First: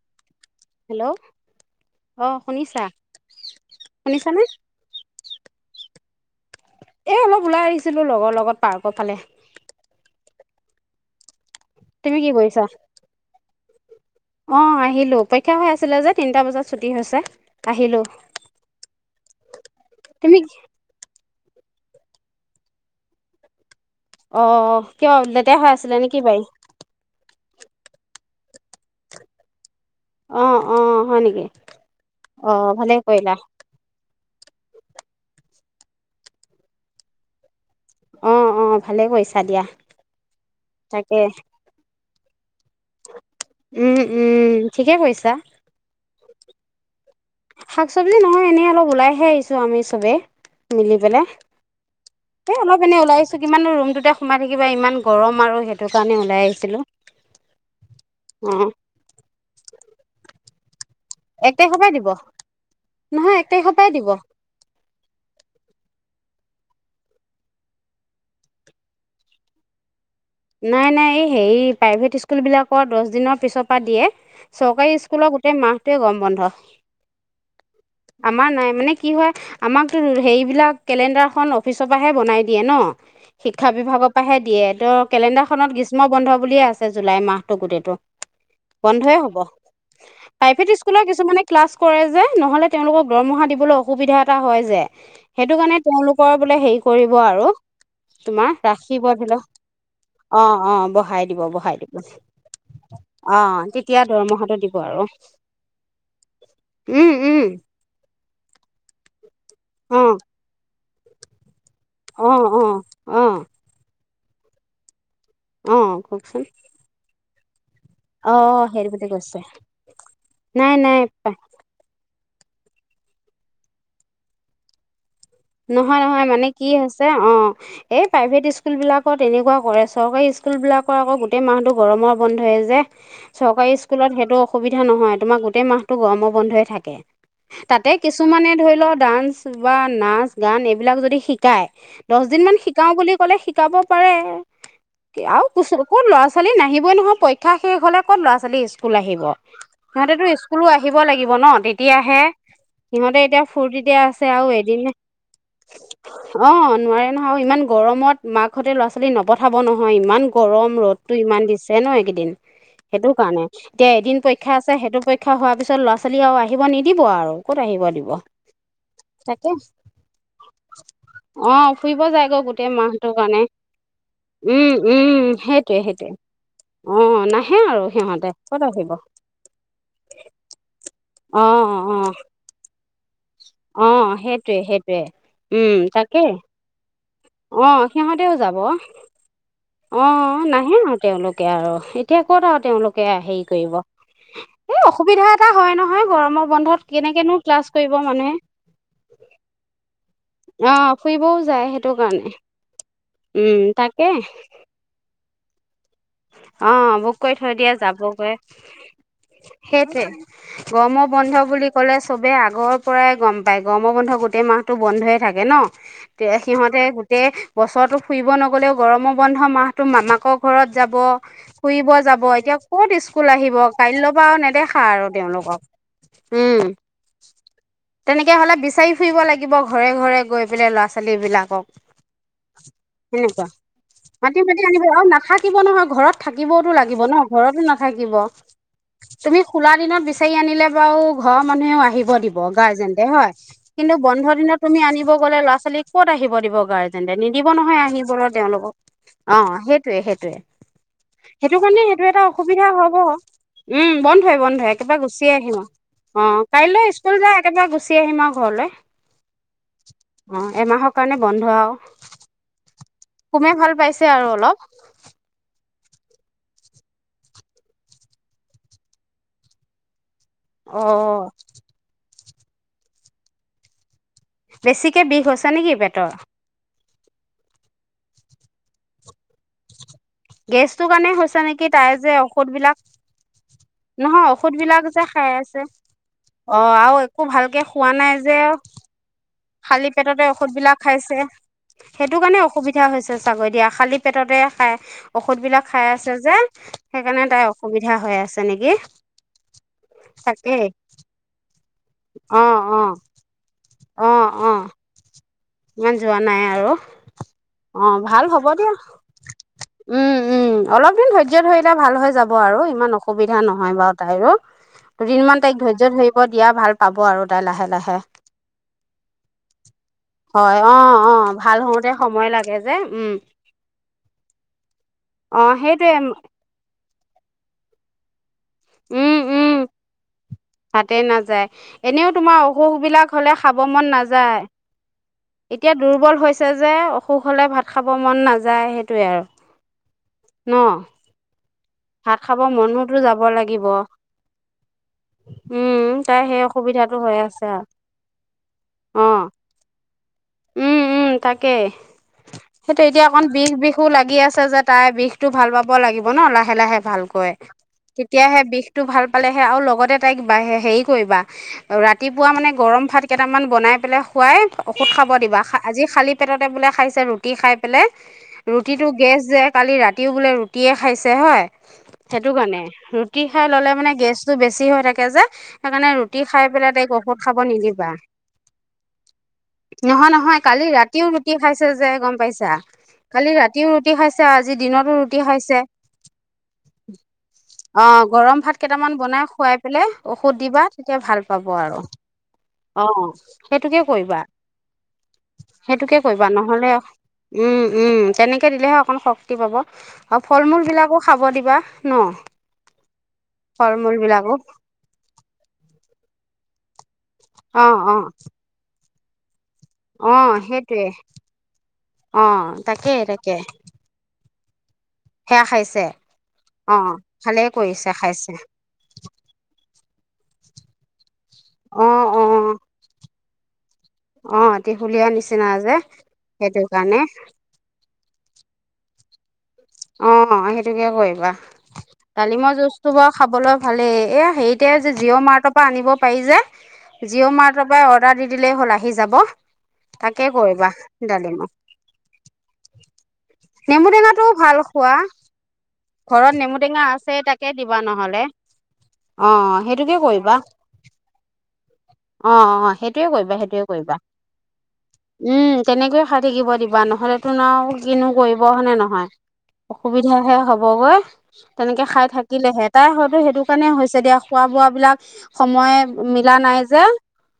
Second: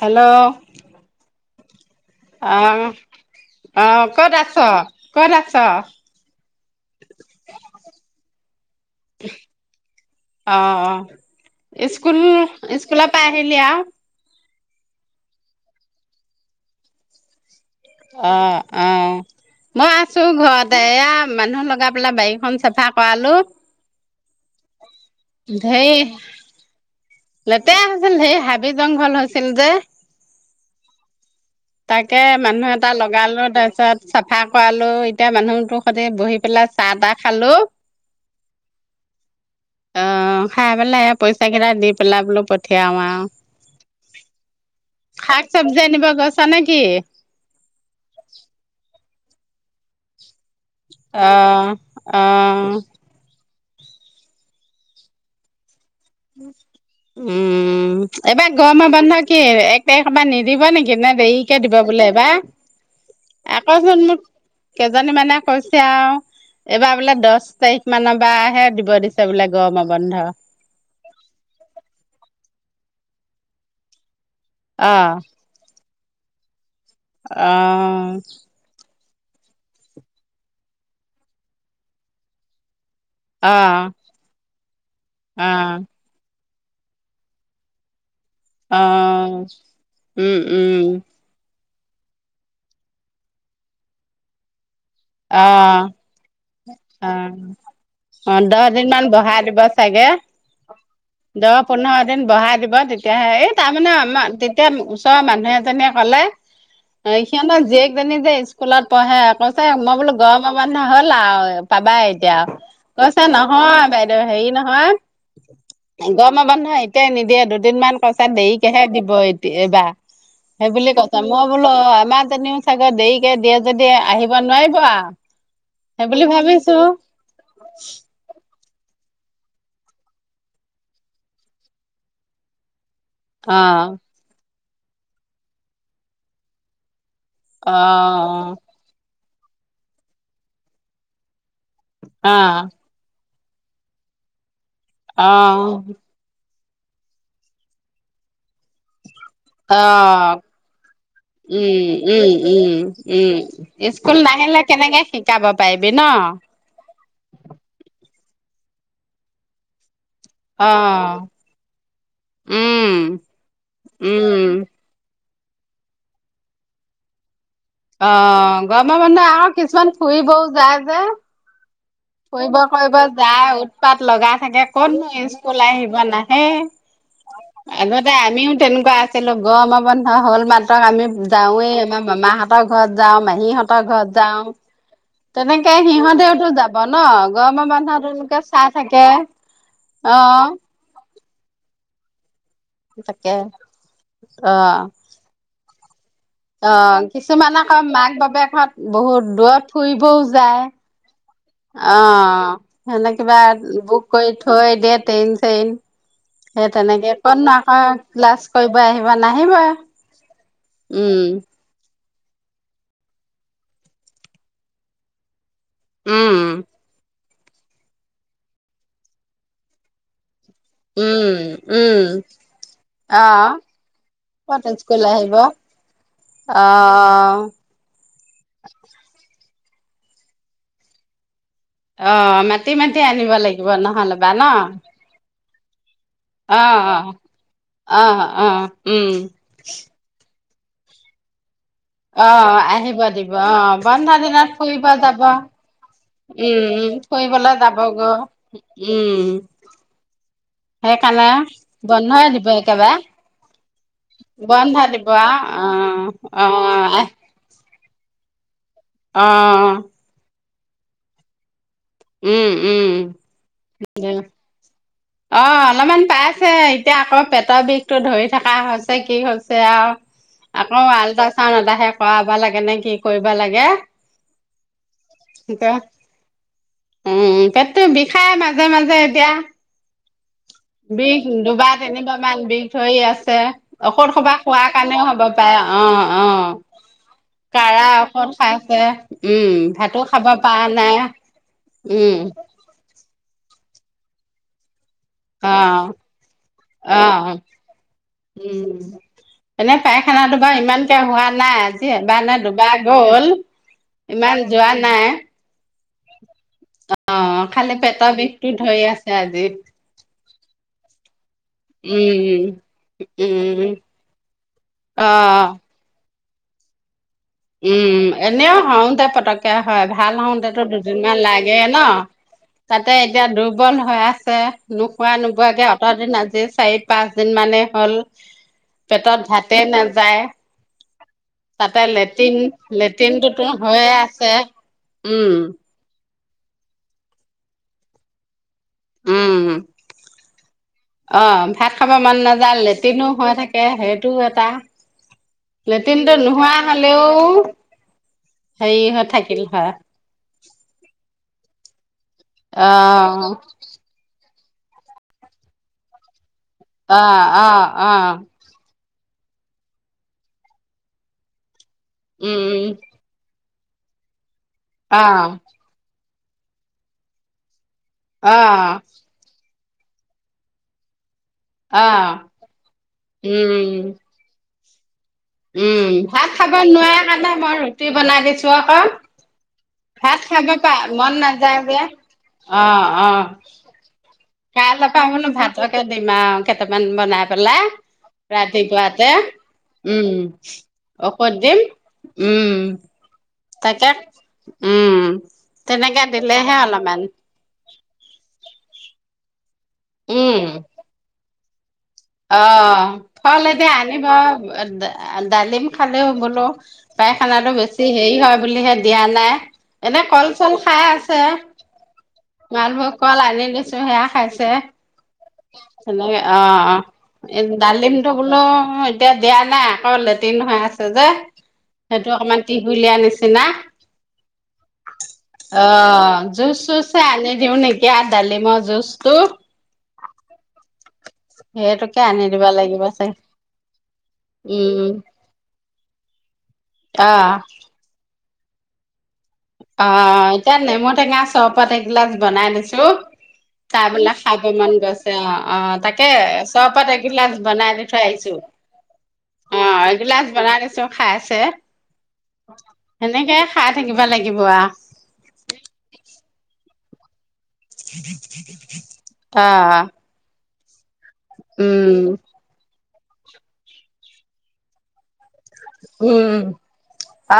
Hello. Hello. অ', অ', ক'ত শুনিছানে আছ? ক'ত আছ? এ অলপ ওলাই আহিছিলোঁ লগৰ লগত পাৰ্কৰ ফালে৷ অ', অ', তুমি ইস্কুল কি কৰিছা স্কুলৰ পৰা আহিলি আৰু? অ', আহিলোঁ৷ পৰীক্ষা হৈ আছিলে যে তিনটা বজাত ছুটি হৈছে, আহিলোঁ৷ অ', অ', মই আছোঁ তুমি ঘৰত৷ এয়া মানুহ লগাই পেলাই বাৰীখন চাফা কৰালোঁ৷ অ', কিয় লেতেৰা হৈ ধেই আছিলে নেকি বাৰী? লেতেৰা হৈছিল ঢেই হাবি জংঘল হৈছিল যে৷ অ অ হয় নেকি তাকে অ মানুহ এটা ভালে কৰিলা লগালোঁ তাৰপিছত চাফা কৰালোঁ, এতিয়া মানুহটো সৈতে বহি পেলাই চাহ তাহ খালোঁ৷ অ অ ভালে কৰিছা দিয়া অ', খাই পেলাই এই তাকে পইচা কেইটা দি পেলাই বোলো পঠিয়াওঁ আৰু৷ উম, উম, ঠিকে কৰিছা৷ চব্জি আনিব গৈছা নে কি? শাক-চব্জি নহয় এনেই অলপ ওলাইহে আহিছোঁ আমি চবে৷ মিলি পেলাই, অ', এ অ', অলপ এনে ওলাই আহিছোঁ৷ কিমাননো ৰুমটোতে সোমাই থাকিবা ইমান গৰম আৰু সেই উম, অ এইবাৰ গৰম বন্ধ কি এক তাৰিখৰ পৰা নিদিব নেকি? নে এক দেৰিকে দিব তাৰিখৰ পৰাই বোলে এইবাৰ, নহয় এক তাৰিখৰ পৰাই আকৌচোন দিব মোক কেইজনী মানে কৈছে আৰু এইবাৰ বোলে দচ তাৰিখ মানৰ পৰা হে দিব দিছে বোলে গৰমৰ বন্ধ। নাই নাই এই হেৰি প্ৰাইভেট স্কুল বিলাকৰ দহ দিনৰ পিছৰ পৰা দিয়ে, চৰকাৰী অ', স্কুলৰ গোটেই মাহটোৱে গৰম বন্ধ, অ', আমাৰ নাই মানে কি হয় আমাকতো হেইবিলাক কেলেণ্ডাৰখন অফিচৰ পৰাহে বনাই দিয়ে ন। শিক্ষা অ', বিভাগৰ পৰাহে দিয়ে ত' অ', কেলেণ্ডাৰখনত গ্ৰীষ্ম বন্ধ বুলিয়ে আছে জুলাই মাহটো গোটেইটো। বন্ধয়ে হব অ', উম, প্ৰাইভেট উম, স্কুলৰ কিছুমানে ক্লাছ কৰে যে নহ'লে তেওঁলোকক দৰমহা দিবলৈ অসুবিধা এটা হয় যে? সেইটো কাৰণে অ', তেওঁলোকৰ বোলে হেৰি কৰিব অ', আৰু অ, তোমাৰ দহ দিন মান ৰাখিব ধৰি বহাই লওক দিব চাগে? অ অ বঢ়াই দিব দহ বঢ়াই দিব পোন্ধৰ দিন বঢাই দিব তেতিয়াহে অ এই তাৰমানে তেতিয়া আমাৰ দৰমহাটো তেতিয়া দিব আৰু ওচৰৰ মানুহে তেনেকলে উম উম সিহঁতৰ জীয়েকজনি যে স্কুলত পঢ়ে কৈছে মই অ বোলো গৰমৰ বন্ধ হ'ল আৰু পাবাই অ এতিয়া। অ অ কৈছে নহয় বাইদেউ হেৰি অ নহয় কওকচোন গৰমৰ বন্ধ এতিয়াই নিদিয়ে দুদিন মান অ [unintelligible] দেখিয়ে সেইটো বুলি দিব কৈছে এ এইবাৰ, নাই সেইবুলি নাই কৈছে মই বোলো অ, আমাৰজনীও চাগে দেৰিকে যদি আহিব নোৱাৰিব আৰু। নহয় সেই বুলি নহয় মানে কি ভাবিছো হৈছে অ, এ প্ৰাইভেট ইস্কুল বিলাকৰ এনেকুৱা কৰে চৰকাৰী স্কুল বিলাকৰ আকৌ গোটেই মাহতো গৰমৰ বন্ধয়ে যে? অ চৰকাৰী স্কুলত সেইটো অসুবিধা নহয় তোমাৰ গোটেই মাহটো গৰমৰ বন্ধই থাকে অ তাতে কিছুমানে ধৰি লোৱা ডান্স বা নাচ গান এইবিলাক যদি শিক শিকাই দছ অ দিন মান শিকাও বুলি কলে শিকাব পাৰে অ আৰু কিছু কত ল'ৰা ল'ৰা ছোৱালী নাহিবই নহয় পৰীক্ষা শেষ হ'লে কত লৰা ছোৱালী স্কুল আহিব। অ সিহঁতেতো স্কুলো আহিব লাগিব ন উম তেতিয়াহে -উম -উম- সিহঁতে উম এতিয়া ফূৰ্তিতে স্কুল আছে আৰু নাহিলে এদিন কেনেকে শিকাব পাৰিবি ন। অ নোৱাৰে নহয় আৰু ইমান গৰমত মাকহঁতে ল'ৰা ছোৱালী নপঠাব নহয় ইমান গৰম অ ৰ'দটো ইমান দিছে ন এইকেইদিন সেইটো উম কাৰণে এতিয়া এদিন পৰীক্ষা উম আছে সেইটো পৰীক্ পৰীক্ষা হোৱাৰ পিছত ল'ৰা ছোৱালী আৰু আহিব নিদিব আৰু ক'ত আহিব দিব অ গৰমৰ বন্ধ তাকে আহক কিছুমান ফুৰিবও যায় যে? অ ফুৰিব যায় গৈ ফুৰিব গোটেই কৰিব মাহটোৰ কাৰণে যায় উৎপাত লগাই থাকে উম ক'তনো উম স্কুল সেইটোৱে আহিব সেইটোৱে। নাহে অ নাহে আৰু আগতে সিহঁতে আমিও ক'ত তেনেকুৱা আহিব গৰমৰ বন্ধ হ'ল মাত্ৰক আমি অ যাওঁৱেই আমাৰ অ মামাহঁত হতৰ ঘৰত যাওঁ মাহীহঁতৰ অ', ঘৰত যাওঁ। সেইটোৱে সেইটোৱে- তেনেকে উম, তাকেই সিহঁতেও টো যাব ন গৰমৰ অ', সিহঁতেও বন্ধটোলেকে যাব চাই থাকে অ নাহে আৰু তেওঁলোকে আৰু এতিয়া কত আৰু তেওঁলোকে এয়া তাকে সেই কৰিব অ এই অসুবিধা অসুবিধা হয় নহয় গৰমত অ কিছুমান আকৌ মাক বাপেক হত বহুত দূৰত ফুৰিবও যায়। অ', ফুৰিবও যাই অ সিহঁতে কিবা তাকে বুক কৰি থৈ দিয়ে ট্ৰেইন চেইন সেই অ', তেনেকে বুক কৰি কতনু থৈ দিয়া আকৌ যাবগৈ ক্লাছ কৰিব আহিব নাহিবই সেইটোৱে গৰমৰ উম বন্ধ বুলি কলে চবে আগৰ পৰাই গম পায় গৰম বন্ধ গোটেই মাহটো বন্ধইে থাকে ন উম তে সিহঁতে গো- টে বছৰটো ফুৰিব নগলেও গৰমৰ বন্ধ মাহটো মামাকৰ ঘৰত যাব। উম ফুৰিব উম যাব এতিয়া কত স্কুল আহ আহিব কাইলৈৰ পৰা নেদেখা আৰু তেওঁলোকক অ অ উম তেনেকে হলে বিচাৰি ফুৰিব লাগিব ঘৰে ঘৰে গৈ পেলাই ল'ৰা ছোৱালী বিলাকক অ মাতি মাতি আনিব সেনেকুৱা লাগিব নহ'লেবা মাতি ন মাতি আনিব আৰু নাথাকিব নহয় ঘৰত থাকিবও অ তো অ লাগিব ন, ঘৰতো অ নাথাকিব, অ উম তুমি খোলা দিনত বিচাৰি আনিলে বাৰু ঘৰ মানুহেও আহ নিব অ দিব আহিব গাৰ্জেণ্টে হয়, দিব অ কিন্তু বন্ধ দিনত তুমি ফুৰিব আনিব যাব গ'লে ল'ৰা, ছালী ক'ত নিব দিব উম উম গাৰ্জেণ্টে, নিদিব ফুৰিবলৈ নহয় আহিব যাবগৈ তেওঁলোকক, উম অ', সেইটোয়ে সেইটোয়ে। সেইকাৰণে সেইটো কাৰণে, সেইটো এটা বন্ধই দিব অসুবিধা একেবাৰে হ'ব। উম বন্ধই বন্ধই বন্ধ একেবা দিব গুচি আহিম আৰু অ', অ' কাইলৈ স্কুল যায় একেবাৰে গুচি আহিম আৰু ঘৰলৈ। অ' অ ' এমাহৰ কাৰণে বন্ধ আউ উম উম আৰু অলপ অ' অলমান পাইছে এতিয়া আকৌ পেটৰ বিষটো ধৰি থকা হৈছে কি হৈছে আউ [inaudible] আকৌ আল্ট্ৰা ছাউণ্ড এটাহে কৰাব লাগে নে কি কৰিব লাগে। বেছিকে বিষ হৈছে নেকি এতিয়া পেটৰ। উম উম পেটটো বিষাই মাজে মাজে এতিয়া। গেছটোৰ কাৰণে বিষ হৈছে নেকি দুবাৰ তাই যে তিনিবাৰ মান বিষ ঔষধবিলাক, ধৰি আছে ঔষধ নহয় সোপা খোৱাৰ ঔষধবিলাক কাৰণেও যে হ'ব খাই পাৰে আছে, অ', অ' আৰু একো ভালকে কাৰা খোৱা নাই ঔষধ যে। খাইছে উম, খালি ভাতো পেটতে খাব পৰা ঔষধবিলাক নাই খাইছে, সেইটো উম, কাৰণে অসুবিধা হৈছে চাগৈ দিয়া খালী পেটতে খাই ঔষধবিলাক খাই অ', আছে যে সেইকাৰণে অ', তাই অসুবিধা হৈ আছে নেকি? উম, এনে পায়খানাটো বাৰু তাকেই ইমানকে হোৱা নাই, আজি এবাৰ নে অ দুবাৰ অ গ'ল। অ ইমান অ যোৱা নাই। ইমান যোৱা নাই আৰু, অ' খালি অ' পেটৰ ভাল হ'ব বিষটো দিয়া। ধৰি আছে আজি। উম উম অলপ দিন ধ এতিয়া ধৰিলে ভাল হৈ যাব উম, আৰু ইমান অসুবিধা উম, নহয় বাৰু তাইৰো, দুদিনমান অ'। তাইক ধ ৰ্য্য ধৰিব দিয়া ভাল পাব আৰু তাই লাহে উম, লাহে। এনেও হওতে পতককে হয়, ভাল হওঁতেত হয় অ অ দুদিনমান ভাল লাগে ন। হওঁতে সময় লাগে যে তাতে উম এতিয়া দুৰ্বল হৈ আছে, নোখোৱা অ নোবোৱাকে অত সেইটোৱে দিন আজি চাৰি পাঁচ দিন মানে হ'ল, পেটত ভাতে নাযায়। তাতে নাযায়। তাতে এনেও তোমাৰ লেট্ৰিন, অসুখ বিলাক হলে লেট্ৰিনটোতো খাব মন হৈয়ে নাযায় আছে, উম। এতিয়া দুৰ্বল হৈছে যে, অসুখ হ'লে ভাত খাব ম'ন নাযায়। টোৱে আৰু, উম। ন? অ', ভাত খাব ম'ন নাযায়, মনোতো লেট্ৰিনো যাব হৈ লাগিব থাকে সেইটো এটা। উম লেট্ৰিনটো তাই সেই নোহোৱা অসুবিধাটো হলেও, হৈ আছে আৰু হেৰি অ হৈ থাকিল হয়। উম উম তাকেই, সেইটো এতিয়া অকণ অ', বিষ বিষ [unintelligible] লাগি আছে যে তাই বিষটো ভাল পাব লাগিব ন লাহে লাহে অ', ভালকৈ, অ', অ', তেতিয়াহে বিষ টো ভাল পালেহে আৰু লগতে তাই বা হেৰি কৰিবা ৰাতিপুৱা মানে উম, গৰম ভাত কেইটামান বনাই পেলাই খুৱাই ঔষদ খা অ', আজি খালি পেটতে বোলে খাইছে ৰুটি খাই পেলাই, অ', ৰুটিটো গেছ যে কালি ৰাতিও বোলে ৰুটিয়ে খাইছে, হয়? অ', সেইটো কাৰণে, ৰুটি খাই ল'লে মানে উম। গেছটো বেছি হৈ থাকে যে। উম, সেইকাৰণে ৰুটি ভাত খাই খাব পেলাই তাইক নোৱাৰা ঔষধ কাৰণে খাব মই নিদিবা। [unintelligible] নহয় ভাত নহয় খাব কালি পা ৰাতিও মন ৰুটি নাযায় খাইছে যে গ'ম পাইছা, অ', অ', কালি ৰাতিও ৰুটি খাইছে, আজি কাইলৈ দিনতো পৰা ৰুটি বোলো খাইছে। ভাতকে দিম আৰু কেইটামান বনাই পেলাই। অ' গৰম ভাত কেইটামান ৰাতিপুৱাতে, বনাই খোৱাই পেলাই উম, ঔষধ দিবা তেতিয়া ভাল ঔষধ পাব দিম, আৰু, উম। অ'। সেইটোকে তাকে, কৰিবা উম, সেইটোকে তেনেকে কৰিবা অতিলেহে নহ'লে অলপমান উম উম তেনেকে দিলেহে অকণ শক্তি পাব, আৰু ফল মূল বিলাকো খাব দিবা। ন অ ফল এতিয়া মূল আনিব বিলাকো [unintelligible] ডালিম খালেও বোলো পায়খানাটো অ বেছি অ হেৰি হয় বুলিহে দিয়া নাই। এনে অ কল চল খাই সেইটোৱে আছে, অ মালভোগ তাকে কল তাকে আনি দি ছো সেয়া খাইছে, সেয়া খাইছে সেনেকে অ অ। ভালেই কৰিছে ডালিমটো খাইছে বোলো এতিয়া দিয়া নাই আকৌ লেট্ৰিন হৈ আছে যে। অ সেইটো অ অকণমান টিহুলিয়া নিচিনা। অ ত্ৰিশুলীয়া নিচিনা অ যে জোচ সেইটো চোচ কাৰণে হে আনি দিও নেক এতিয়া ডালিমৰ জুচটো অ ন সেইটোকে কৰিবা। সেইটোকে আনি দিব ডালিমৰ লাগিব জুচটো চাগে বাৰু খাবলৈ ভালেই এয়া হেৰিতে যে উম, জিঅ' মাৰ্টৰ পৰা আনিব পাৰি যে। জিঅ' আহ মাৰ্টৰ পৰা অৰ্ডাৰ দি দিলেই হ'ল আহি যাব। অ তাকে এতিয়া কৰিবা নেমু টেঙা ডালিমৰ চৰবত এগিলাচ বনাই দিছো। তাই নেমু বোলে টেঙাটোও খাব ভাল মন খোৱা গৈছে অ অ তাকে ঘৰত নেমু টেঙা চৰপত আছে এগিলাচ তাকে বনাই দিবা দি থৈ নহ'লে আহিছো। অ সেইটোকে এগিলাচ কৰিবা বনাই দিছো খাইছে। অ অ সেইটোয়ে কৰিবা সেনেকে সেইটোয়ে খাই কৰিবা থাকিবা লাগিব অ। উম তেনেকৈয়ে খাই থাকিব দিবা নহলেতোন আও কিনো কৰিব হয় নে নহয়? অ', অসুবি যি হৈ হ'বগৈ তেনেকে উম, খাই থাকিলেহে। তাইৰ হয়তো সেইটো কাৰণে হৈছে দিয়া খোৱা বোৱাবিলাক সময় উম, মিলা নাই যে,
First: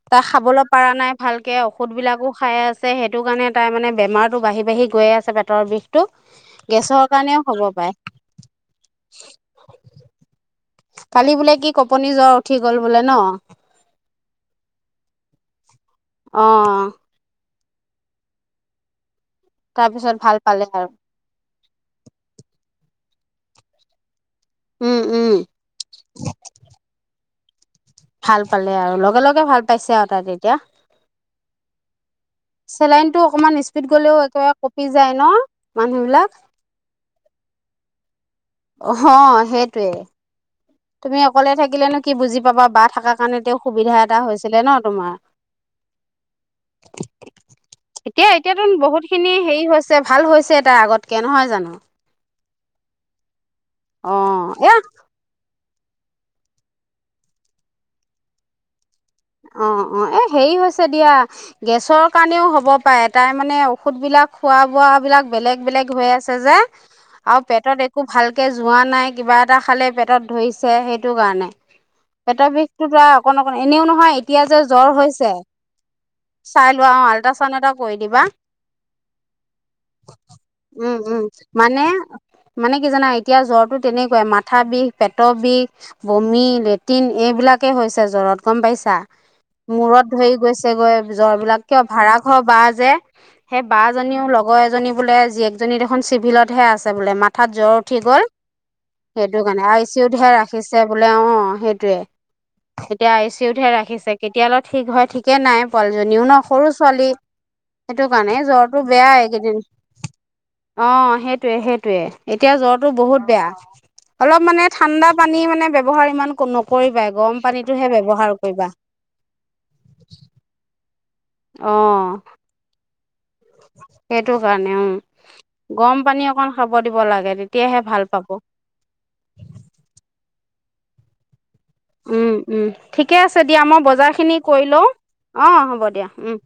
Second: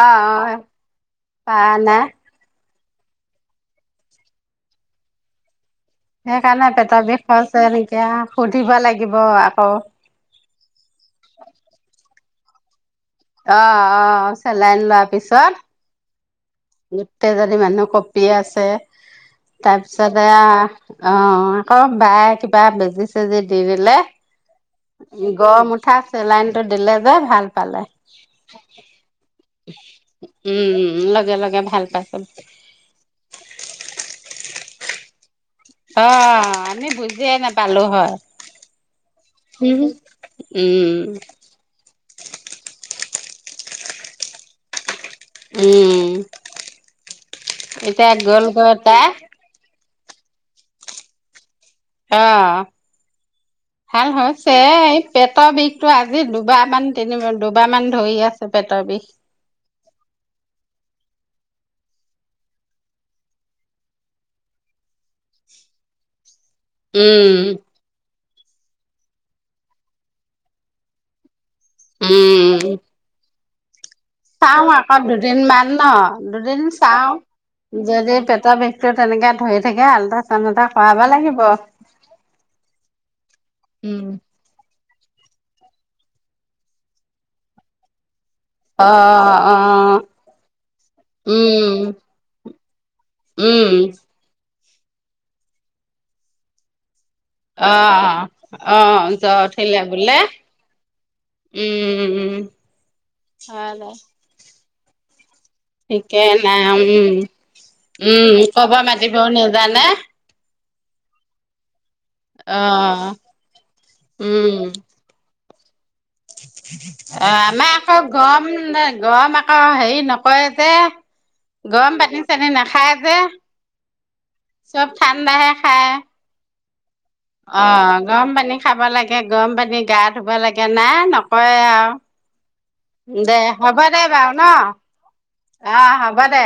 অ', তাই অ', খাবলৈ পৰা নাই ভালকে পাৰা ঔষধ নাই। বিলাকো। খাই আছে সেইটো কাৰণে তাইৰ মানে বেমাৰটো বাঢ়ি বাঢ়ি গৈ আছে পেটৰ বিষ সেইকাৰণে পেটৰ বিষ হৈছে নেকি য়া সুধিব লাগিব আকৌ। কালি বোলে কি কঁপনি জ্বৰ উঠি গল বোলে ন? অ অ চেলাইন লোৱাৰ পিছত অ। গোটেইজনী মানুহ কপি আছে তাৰপিছত তাৰপিছতে ভাল আ পালে আৰু অঁ আকৌ বায়ে কিবা বেজি চেজি দি দিলে উম উম গৰম উঠা চেলাইন টো দিলে যে ভাল পালে। ভাল পালে আৰু লগা লগ উম উম লাগে লাগে ভাল পাইছে। চেলাইনটো অকনমান স্পীড গলেও একেবাৰে কঁপি যায় ন। মানুহ অ বিলাক আমি বুজিয়ে নাপালো হয়। হ উম সেইটোৱে। তুমি অকলে থাকিলেনো কি বুজি পাবা বা থাকাৰ কাৰণে তেওঁ সুবিধা এটা হৈছিলে ন তোমাৰ। উম এতিয়া গ'লগৈ এতিয়াতোন তাই বহুতখিনি হেৰি হৈছে ভাল হৈছে তাই আগতকে নহয় জানো? অ ভাল অ হৈছে এয়া এ পেটৰ বিষটো আজি দুবাৰমান তিনি বাৰ দুবাৰমান ধৰি আছে পেটৰ বিষ। অ অ এই হেৰি হৈছে দিয়া গেছৰ কাৰণেও হ'ব পাৰে তাই মানে ঔষধবিলাক খোৱা বোৱাবিলাক বেলেগ বেলেগ হৈ আছে যে। আৰু উম পেটত একো ভালকে যোৱা নাই কিবা এটা খালে পেটত ধৰিছে সেইটো কাৰণে। পেটৰ বিষটোটো আ অকন অকন এনেও নহয় এতিয়া যে চাও জ্বৰ আকৌ হৈছে দুদিনমান ন? দুদিন চাই লোৱা অঁ চাও আল্ট্ৰাচাউণ্ড এটা কৰি যদি দিবা পেটৰ বিষ টো তেনেকে ধৰি থাকে আল্ট্ৰাচাউণ্ড এটা উম কৰাব উম লাগিব। মানে মানে কি জানা এতিয়া জ্বৰতো তেনেকুৱাই মাথা বিষ পেটৰ বিষ, বমি, লেট্ৰিন এইবিলাকেই হৈছে জ্বৰত গম অ পাইছা? অ মূৰত ধৰি গৈছেগৈ জ্বৰবিলাক, উম কিয় ভাড়াঘৰৰ বা যে সেই উম বাজনীও লগ অ' এজনী বোলে জীয়েকজনী দেখোন চিভিলতহে আছে বোলে মাত ঠাৎ অ জ্বৰ উঠি গ'ল অ জ্বৰ সেইটো কাৰণে, উঠিলে আই চি ইউ বোলে তহে ৰাখিছে বোলে অ' সেইটোৱে। উম উম এতিয়া আই চি ইউতহে হয় দে ৰাখিছে কেতিয়ালৈ ঠিক হয় ঠিকে নাই ঠিকে পোৱালীজনীও ন, নাই সৰু ছোৱালী। উম সেইটো উম কাৰণে, কব জ্বৰটো বেয়াই মাতিবও এইকেইদিন নেজানে অ' সেইটোৱে সেইটোৱে। এতিয়া অ জ্বৰটো বহুত বেয়া অলপ উম মানে ঠাণ্ডা পানী মানে ব্যৱহাৰ ইমান নকৰিবাই অ' গৰম আমাৰ পানীটোহে আকৌ ব্যৱহাৰ গৰম কৰিবা ন গৰম আকৌ হেৰি নকৰে যে, অ গৰম পানী চানী নাখায় যে। সেইটো কাৰণে উ, চব ঠাণ্ডাহে খায় গৰম পানী অকন খাব দিব লাগে। তেতিয়াহে অ' ভাল পাব গৰম পানী খাব লাগে গৰম পানী গা ধুব লাগে, নাই নকৰে আউ উম উম ঠিকে আছে দে দিয়া হ'ব মই দে বজাৰ বাউ খিনি ন কৰি লওঁ অ হ'ব দে।